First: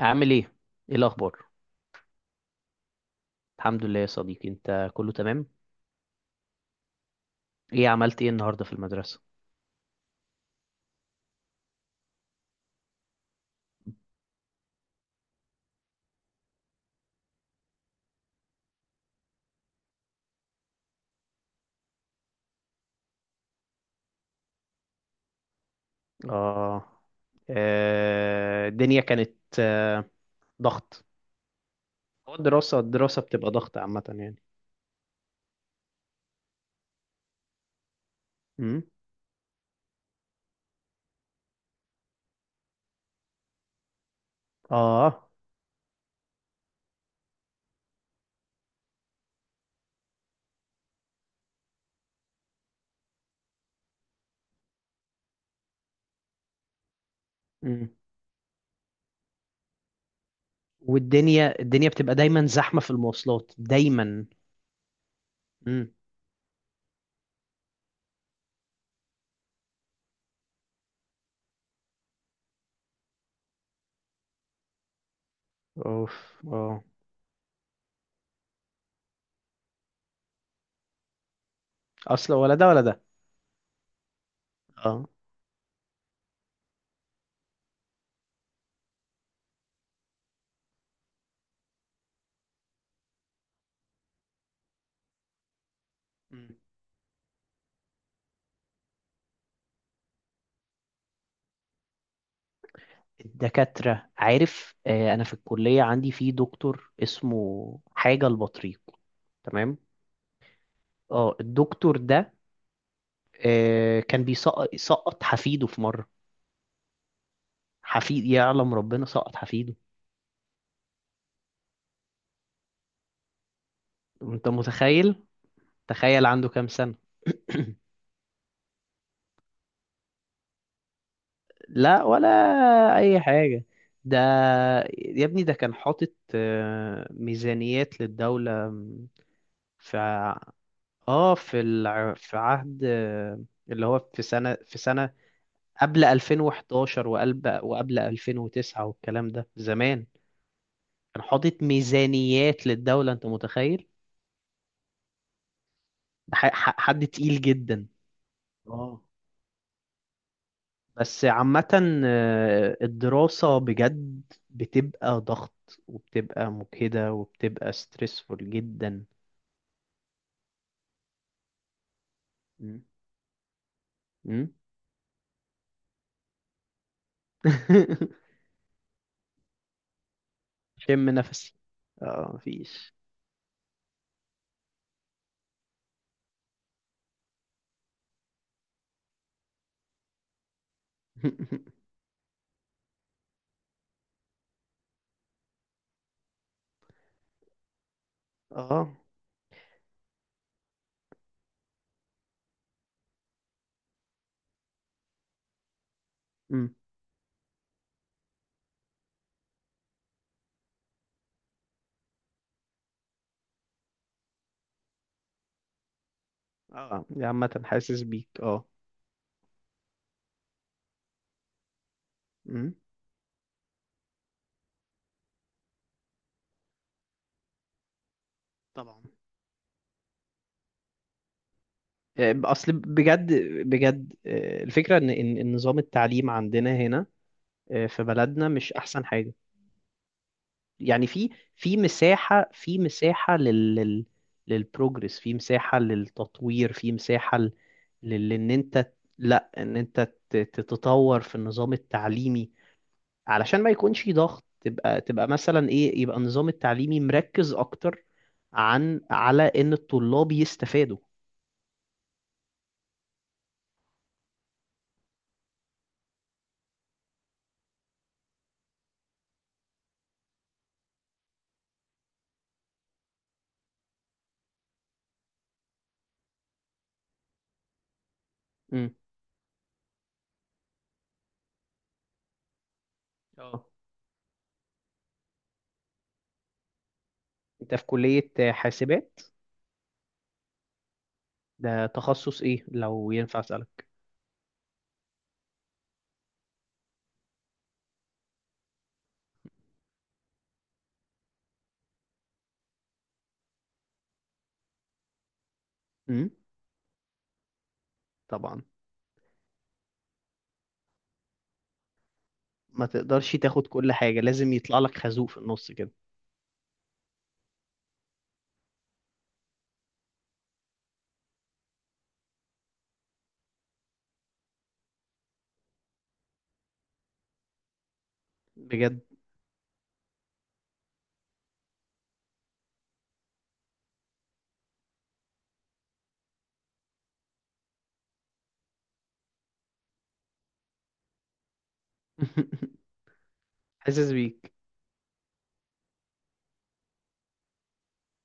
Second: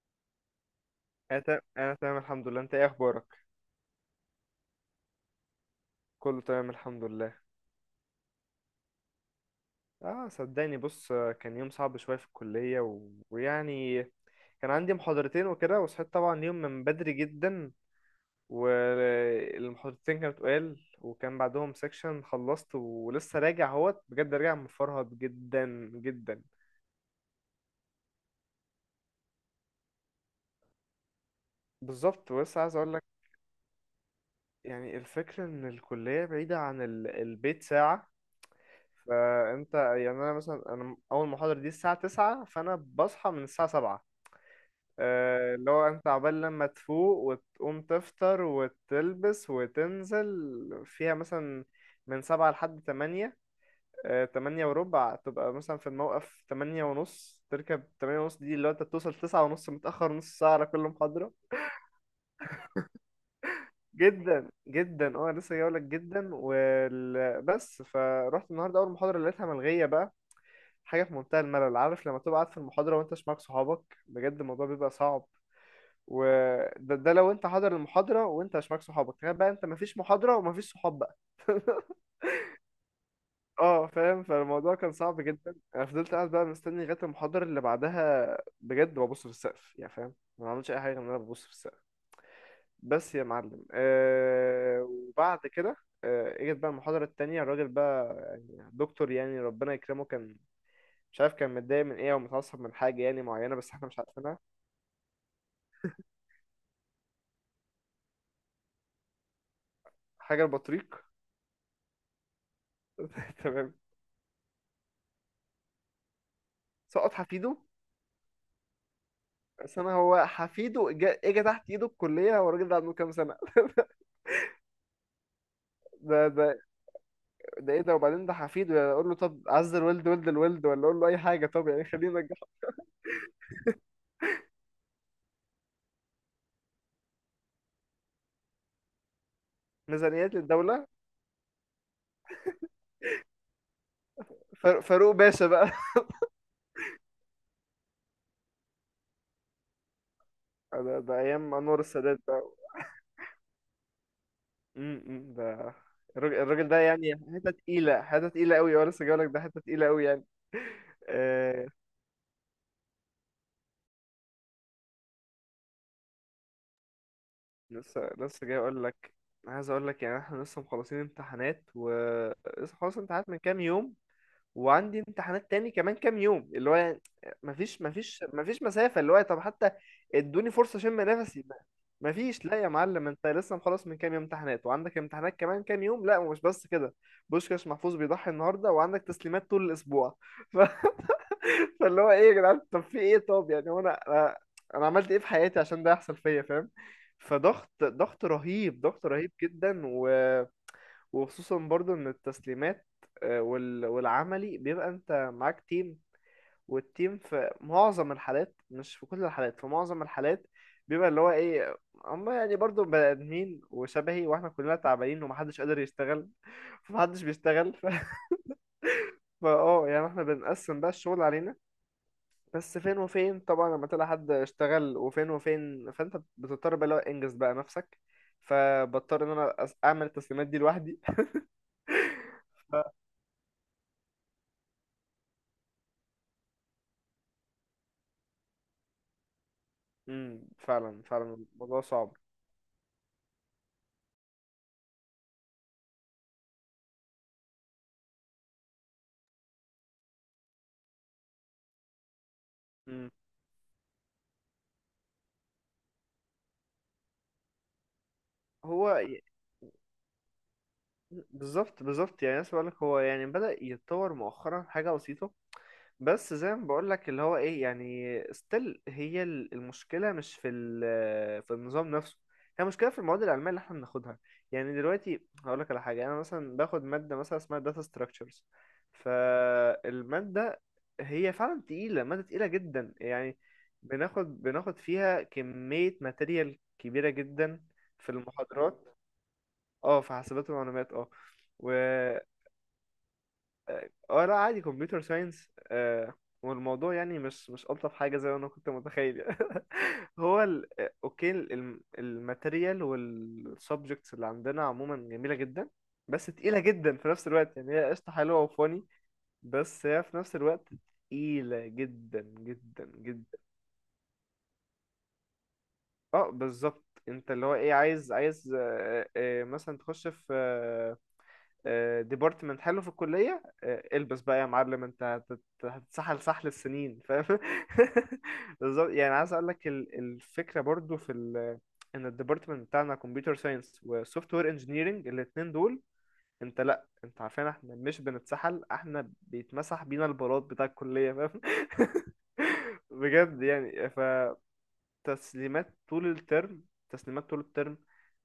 عامل ايه؟ ايه انا الاخبار؟ تمام، الحمد لله. انت ايه اخبارك؟ الحمد لله يا صديقي، انت كله تمام؟ كله تمام الحمد لله. عملت ايه النهارده في المدرسه؟ اه صدقني بص، كان يوم صعب شويه في الكليه ويعني كان عندي محاضرتين وكده، وصحيت طبعا يوم من بدري جدا. والمحاضرتين كانت قال وكان بعدهم سيكشن، خلصت ولسه راجع اهوت، بجد راجع مفرهد جدا. اه. الدنيا كانت آه، ضغط. بالظبط، هو ولسه عايز الدراسه اقول لك. الدراسه بتبقى ضغط عامه يعني. يعني الفكره ان الكليه بعيده عن البيت ساعه. امم. فانت يعني، انا مثلا انا اول محاضره دي الساعه 9، فانا بصحى من الساعه 7. اه. اللي هو انت عبال لما تفوق وتقوم تفطر وتلبس وتنزل فيها مثلا من سبعة لحد تمانية. تمانية وربع تبقى مثلا في الموقف، تمانية ونص تركب، امم. تمانية ونص دي اللي هو انت بتوصل تسعة ونص متأخر نص ساعة على كل محاضرة. والدنيا بتبقى دايما زحمه في المواصلات دايما. جدا جدا، اه لسه جايلك. امم. جدا بس، فروحت النهارده اول محاضرة لقيتها ملغية بقى. حاجة في منتهى الملل. عارف لما تبقى قاعد في المحاضرة وانت مش معاك صحابك؟ بجد الموضوع بيبقى صعب. اوف. اه. وده لو انت حاضر المحاضرة وانت مش معاك صحابك، تخيل بقى انت مفيش محاضرة ومفيش صحاب بقى. اصلا ولا ده ولا ده. اه فاهم، فالموضوع كان اه. صعب جدا. انا فضلت قاعد بقى مستني لغاية المحاضرة اللي بعدها. بجد ببص في السقف، يعني فاهم، ما بعملش اي حاجة غير ان انا ببص في السقف. بس يا معلم، وبعد كده، آه، مم. اجت بقى المحاضرة التانية. الراجل بقى يعني دكتور يعني ربنا يكرمه، كان مش عارف كان متضايق من ايه او متعصب من حاجة يعني معينة، بس احنا مش الدكاتره عارفينها. عارف، انا في الكليه عندي في دكتور اسمه حاجه البطريق. تمام. حاجة البطريق. اه، الدكتور ده تمام. كان سقط حفيده في مرة. سقط حفيده. حفيد يعلم ربنا سقط حفيده. بس انا، هو حفيده اجى تحت ايده الكليه، هو الراجل ده عنده كام سنه؟ انت متخيل؟ تخيل ده عنده ده كام سنة؟ ده ايه ده، وبعدين ده حفيده، يعني اقول له طب عز الولد ولد الولد، ولا اقول له اي حاجه؟ طب يعني لا خلينا ولا ننجحه. اي حاجة. ده، يا ابني ده كان حاطط ميزانيات للدولة. في ميزانيات ع- للدوله. اه في الع... في عهد، اللي هو في سنة في فاروق سنة فاروق باشا بقى. قبل 2011 وقبل 2009 والكلام ده زمان. ده كان ايام حاطط انور السادات بقى. ميزانيات للدولة، انت متخيل؟ امم، أمم، ده الراجل الراجل ده حد يعني تقيل حته جدا. تقيله، حته تقيله قوي، وانا اه، لسه جاي لك، ده حته تقيله قوي يعني. بس آه عامة الدراسة بجد بتبقى ضغط، وبتبقى مجهدة، وبتبقى لسه، لسه ستريسفول جاي اقول جدا. لك. عايز اقول لك يعني احنا لسه مخلصين امتحانات، و لسه مم. خلاص امتحانات من كام يوم، م? وعندي امتحانات تاني كمان كام يوم، اللي هو يعني مفيش مفيش مسافة، اللي هو طب حتى ادوني فرصة اشم شم نفسي نفسي. اه، مفيش. لا يا مفيش. معلم، انت لسه مخلص من كام يوم امتحانات وعندك امتحانات كمان كام يوم، لا مش بس كده، بوشكاش محفوظ بيضحي النهارده وعندك تسليمات طول الاسبوع. ف... فاللي هو ايه يا جدعان، طب في ايه، طب يعني هو انا أنا عملت ايه في حياتي عشان ده يحصل فيا، فاهم؟ فضغط، ضغط رهيب، اه. ضغط رهيب جدا. وخصوصا برضو ان التسليمات، والعملي بيبقى انت معاك تيم، م. والتيم في معظم الحالات، مش في كل الحالات، في معظم الحالات بيبقى اللي هو ايه، هم يعني برضو بني ادمين وشبهي، واحنا كلنا تعبانين ومحدش قادر يشتغل. اه، فمحدش عامة بيشتغل حاسس بيك، اه. فا اه، يعني احنا بنقسم بقى الشغل علينا م. بس فين وفين، طبعا لما تلاقي حد اشتغل وفين وفين، فانت بتضطر بقى اللي هو انجز بقى نفسك. طبعا. فبضطر ان انا اعمل التسليمات دي لوحدي. اصل بجد، بجد الفكرة إن نظام التعليم عندنا هنا، في بلدنا مش احسن حاجة امم، فعلا يعني. في فعلا في الموضوع صعب. مساحة في مساحة لل لل للبروجرس في مساحة للتطوير، في مساحة ل- لل ان انت لا ان انت ت- تتطور في النظام التعليمي امم. علشان ما يكونش ضغط. تبقى مثلا ايه، يبقى النظام التعليمي مركز اكتر هو ي- على ان الطلاب يستفادوا. بالظبط، بالظبط، يعني أنا لك هو يعني بدأ يتطور مؤخرا حاجة بسيطة، بس زي ما بقولك اللي هو ايه، يعني ستيل هي المشكلة مش في في النظام نفسه، هي المشكلة في المواد العلمية اللي احنا بناخدها. يعني دلوقتي هقولك على حاجة، انا مثلا باخد مادة مثلا اسمها داتا ستراكشرز، امم. فالمادة هي فعلا تقيلة، مادة تقيلة جدا يعني، اه. بناخد فيها كمية ماتيريال كبيرة جدا انت في في كلية المحاضرات. حاسبات؟ اه في حاسبات ومعلومات، اه. ده تخصص ايه لو ينفع اسألك؟ اه، آه، لا عادي، كمبيوتر ساينس. آه، والموضوع يعني مش، مش ألطف حاجة زي ما أنا كنت متخيل. هو آه، أوكي، الماتيريال والسبجكتس اللي عندنا عموما جميلة جدا، بس امم. تقيلة جدا في نفس الوقت، يعني هي قشطة حلوة طبعا. وفاني، بس هي في نفس الوقت تقيلة جدا جدا ما تقدرش جدا. تاخد كل حاجة، لازم يطلع لك خازوق في النص كده. اه بالظبط، انت اللي هو ايه، عايز، عايز، مثلا تخش في ديبارتمنت حلو في الكلية، آه، البس بقى يا معلم، انت هتتسحل سحل السنين، فاهم؟ بالظبط، بجد. يعني عايز اقول لك الفكرة برضو في ال، ان الديبارتمنت بتاعنا كمبيوتر ساينس وسوفت وير انجينيرنج، الاتنين دول، انت لا انت عارفين، احنا مش بنتسحل، احنا بيتمسح بينا البلاط بتاع الكلية، فاهم؟ بجد يعني. حاسس بيك. فتسليمات طول الترم، تسليمات طول الترم،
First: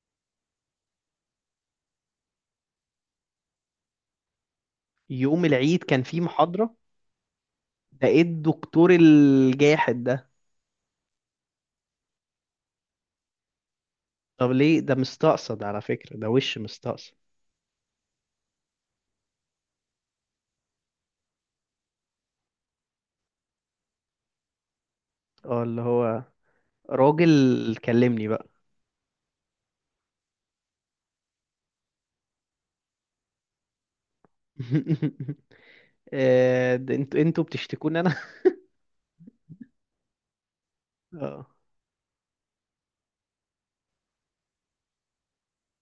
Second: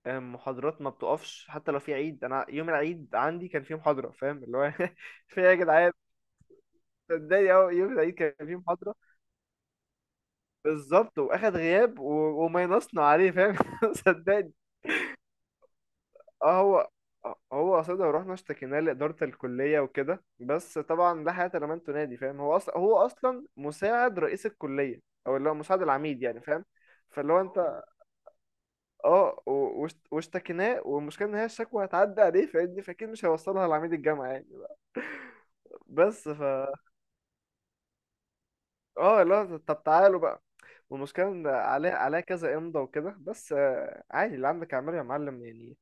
آه، محاضرات ما بتقفش حتى لو في عيد، انا يوم العيد عندي كان فيه محاضره، فاهم اللي هو في يوم إيه يا العيد جدعان؟ كان في محاضرة؟ صدقني اهو يوم ده العيد ايه كان فيه الدكتور محاضره. الجاحد ده! بالظبط، واخد غياب وماينصنا عليه، فاهم؟ طب صدقني. ليه؟ ده مستقصد على فكرة، ده وش اه، هو مستقصد. هو قصدها، ورحنا اشتكيناه لاداره الكليه وكده، بس طبعا لا حياه لمن تنادي، فاهم؟ هو اصلا، هو اصلا مساعد رئيس الكليه، او اللي هو اه، اللي مساعد العميد هو يعني، فاهم؟ فاللي هو راجل انت، كلمني بقى. اه واشتكيناه، والمشكله ان هي الشكوى هتعدي عليه فاهمني، فاكيد مش هيوصلها لعميد الجامعه يعني بقى. بس ف، ده انتوا بتشتكوني انا؟ اه لا طب تعالوا بقى. والمشكله اه، ان عليه، عليه كذا امضى وكده، بس آه عادي، اللي عندك اعمله يا معلم يعني.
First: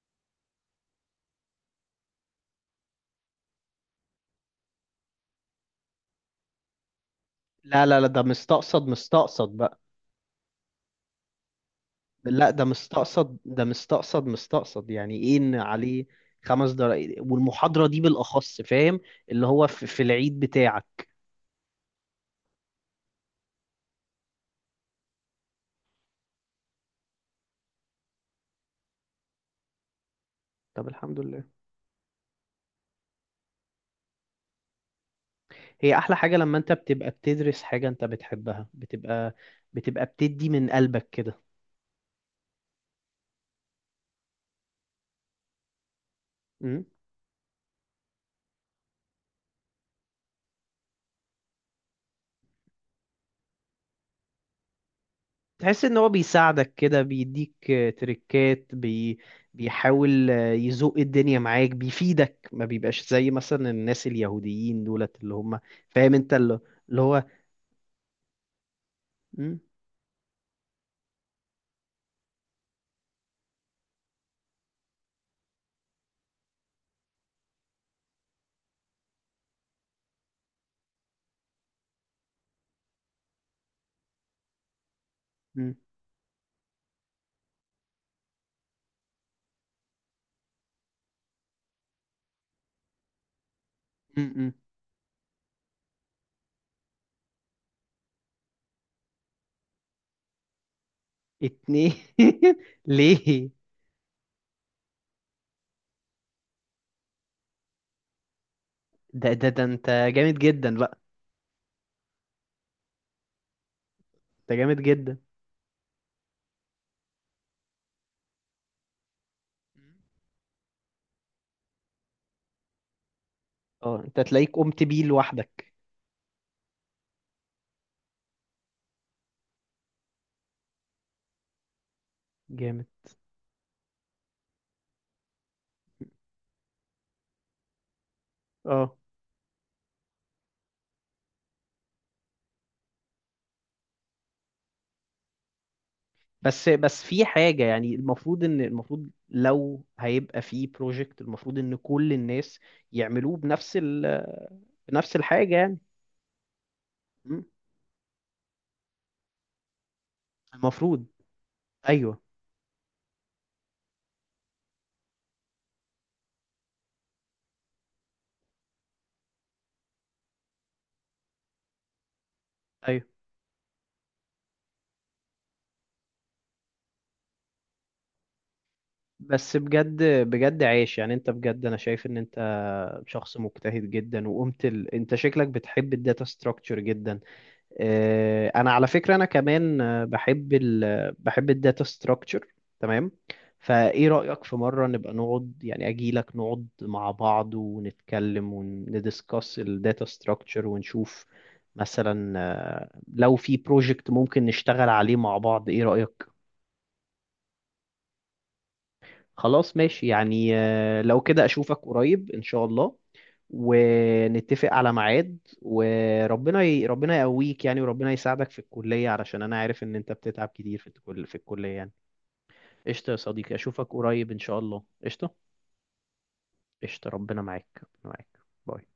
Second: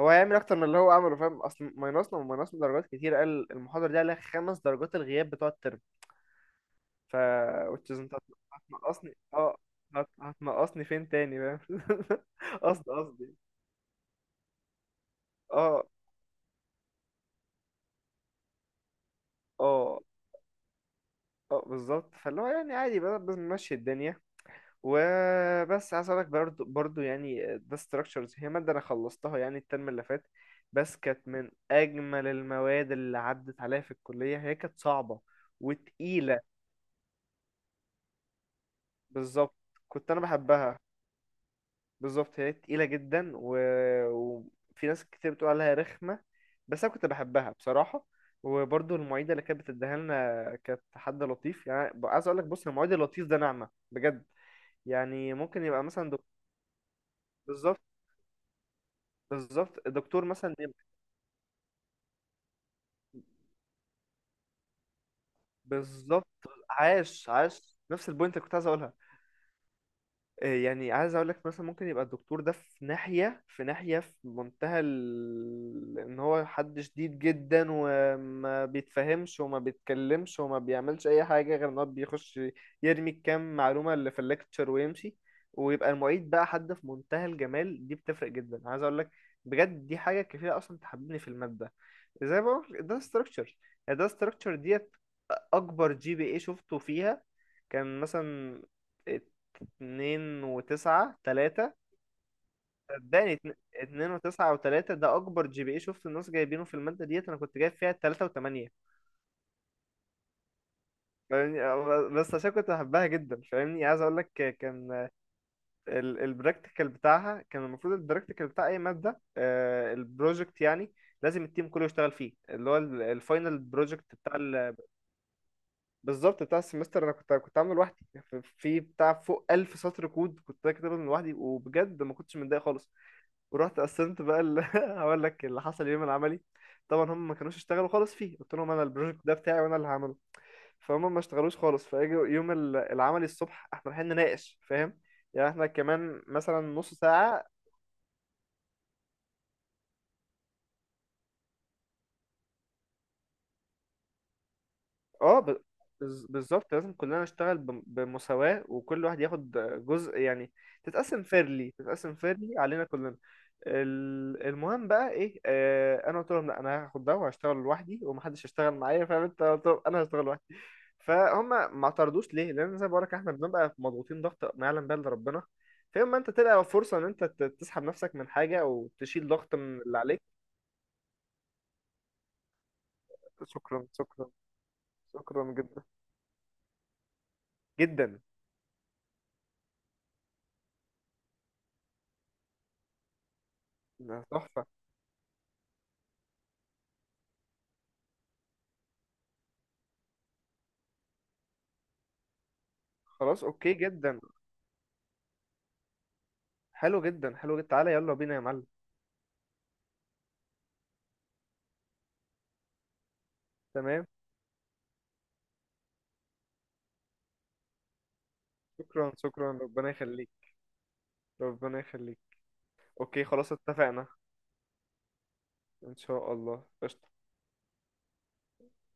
هو هيعمل اكتر من اللي هو عمله، فاهم؟ اصل ماينصنا وماينصنا درجات كتير، قال المحاضره دي عليها خمس درجات، الغياب بتوع الترم. ف لا which is لا لا، انت ده مستقصد، هتنقصني، مستقصد اه، بقى. هتنقصني فين تاني، فاهم؟ لا، ده قصدي، قصدي. مستقصد، ده مستقصد، مستقصد، يعني ايه ان اه، عليه 5 دقايق، والمحاضرة دي بالأخص، فاهم؟ اللي هو في اه، العيد بتاعك. اه بالظبط، فاللي هو يعني عادي بقى بنمشي الدنيا. وبس عايز اقولك، برضو يعني ده structures، هي مادة انا خلصتها يعني الترم اللي فات، طب بس الحمد كانت لله. من اجمل المواد اللي عدت عليا في الكلية. هي كانت صعبة هي احلى حاجة، وتقيلة. لما انت بتبقى بتدرس حاجة انت بتحبها، بتبقى بالظبط. بتبقى كنت انا بتدي من بحبها. قلبك كده. بالظبط، هي تقيلة جدا وفي ناس كتير بتقول عليها رخمة، امم. بس انا كنت بحبها بصراحة. وبرضو المعيدة اللي كانت بتديها لنا كانت حد لطيف، يعني عايز اقولك بص، المعيد اللطيف ده نعمة بجد. يعني ممكن تحس يبقى ان هو مثلا بيساعدك كده، بيديك بالظبط، تريكات بالظبط. الدكتور بيحاول مثلا، يزوق الدنيا معاك، بيفيدك، ما بيبقاش زي مثلا الناس اليهوديين دولت اللي هم. فاهم بالظبط. انت اللي، اللي هو. عاش، عاش نفس البوينت اللي كنت عايز اقولها. مم. إيه، يعني عايز اقول لك مثلا ممكن يبقى الدكتور ده في ناحية، في ناحية في منتهى ان هو حد شديد جدا وما بيتفهمش وما بيتكلمش وما بيعملش اي حاجة غير ان هو بيخش يرمي الكام معلومة اللي في الليكتشر ويمشي، مم. ويبقى المعيد بقى حد في منتهى الجمال، دي بتفرق جدا عايز اقول لك. بجد دي حاجة كفيلة اصلا تحببني في المادة. زي ما بقول ده ستراكشر، ده مم. مم. ستراكشر ديت. اكبر جي بي اي شفته فيها كان مثلا اتنين وتسعة تلاتة. اتنين. صدقني، ليه؟ اتنين وتسعة وتلاتة ده أكبر جي بي إيه شفت الناس جايبينه في المادة ديت. أنا كنت جايب فيها تلاتة وتمانية، ده انت جامد جدا بقى. فاهمني؟ أه، بس عشان كنت بحبها جدا فاهمني، عايز أقول لك. انت جامد كان جدا. البراكتيكال بتاعها كان، المفروض البراكتيكال بتاع أي مادة، آه، البروجكت يعني، لازم التيم كله يشتغل فيه، اللي هو الفاينل اه، بروجكت انت بتاع، تلاقيك قمت بيه لوحدك. بالظبط، بتاع السمستر. انا كنت عامله لوحدي، في في بتاع فوق 1000 سطر كود كنت كاتبه من لوحدي، وبجد ما كنتش متضايق جامد. خالص. ورحت قسمت بقى هقول لك اللي حصل يوم العملي. طبعا هم ما كانوش اشتغلوا خالص فيه، قلت لهم انا اه، البروجكت ده بتاعي وانا اللي هعمله. فهم ما اشتغلوش خالص، فاجوا يوم العملي الصبح احنا رايحين نناقش، فاهم؟ يعني احنا كمان مثلا بس نص بس في ساعة. حاجة يعني، المفروض، ان المفروض لو هيبقى في بروجكت، المفروض ان كل الناس يعملوه بنفس بنفس اه، الحاجة يعني. بالظبط، لازم كلنا م? نشتغل بمساواة، وكل واحد ياخد جزء يعني، المفروض. تتقسم فيرلي، تتقسم ايوه. فيرلي علينا كلنا. المهم بقى ايه، آه انا قلت لهم لا انا هاخد ده وهشتغل لوحدي ومحدش هيشتغل معايا، فاهم انت؟ قلت لهم انا هشتغل لوحدي. فهم ما اعترضوش، ليه؟ لان زي ما ايوه. بقولك احنا بنبقى مضغوطين ضغط ما يعلم به الا ربنا. فيوم ما انت تلقى فرصة ان انت تسحب نفسك من حاجة، او تشيل ضغط بس من اللي بجد، عليك. بجد عايش يعني، انت بجد، انا شايف ان انت شخص شكرا، مجتهد جدا، شكرا، وقمت انت شكلك شكرا جدا. بتحب الداتا ستراكشر جدا. جدا، انا على فكره، انا كمان بحب بحب الداتا ستراكشر. تمام. فايه ده رايك، في تحفة. مره نبقى نقعد يعني، اجي لك نقعد مع بعض ونتكلم وندiscuss الداتا ستراكشر، ونشوف مثلا لو خلاص في اوكي، بروجكت جدا ممكن نشتغل عليه مع بعض، ايه رايك؟ حلو، جدا حلو جدا. تعالى يلا بينا يا معلم. خلاص ماشي، يعني لو كده أشوفك قريب إن شاء الله، تمام، ونتفق على ميعاد، وربنا ربنا يقويك يعني، وربنا يساعدك في الكلية شكرا، علشان أنا شكرا، عارف ربنا إن أنت يخليك، بتتعب كتير في في الكلية ربنا يعني. يخليك. قشطة يا اوكي خلاص، صديقي، أشوفك اتفقنا. قريب إن شاء الله، قشطة. ان شاء الله، قشطة. قشطة، ربنا معاك، ربنا معاك. باي.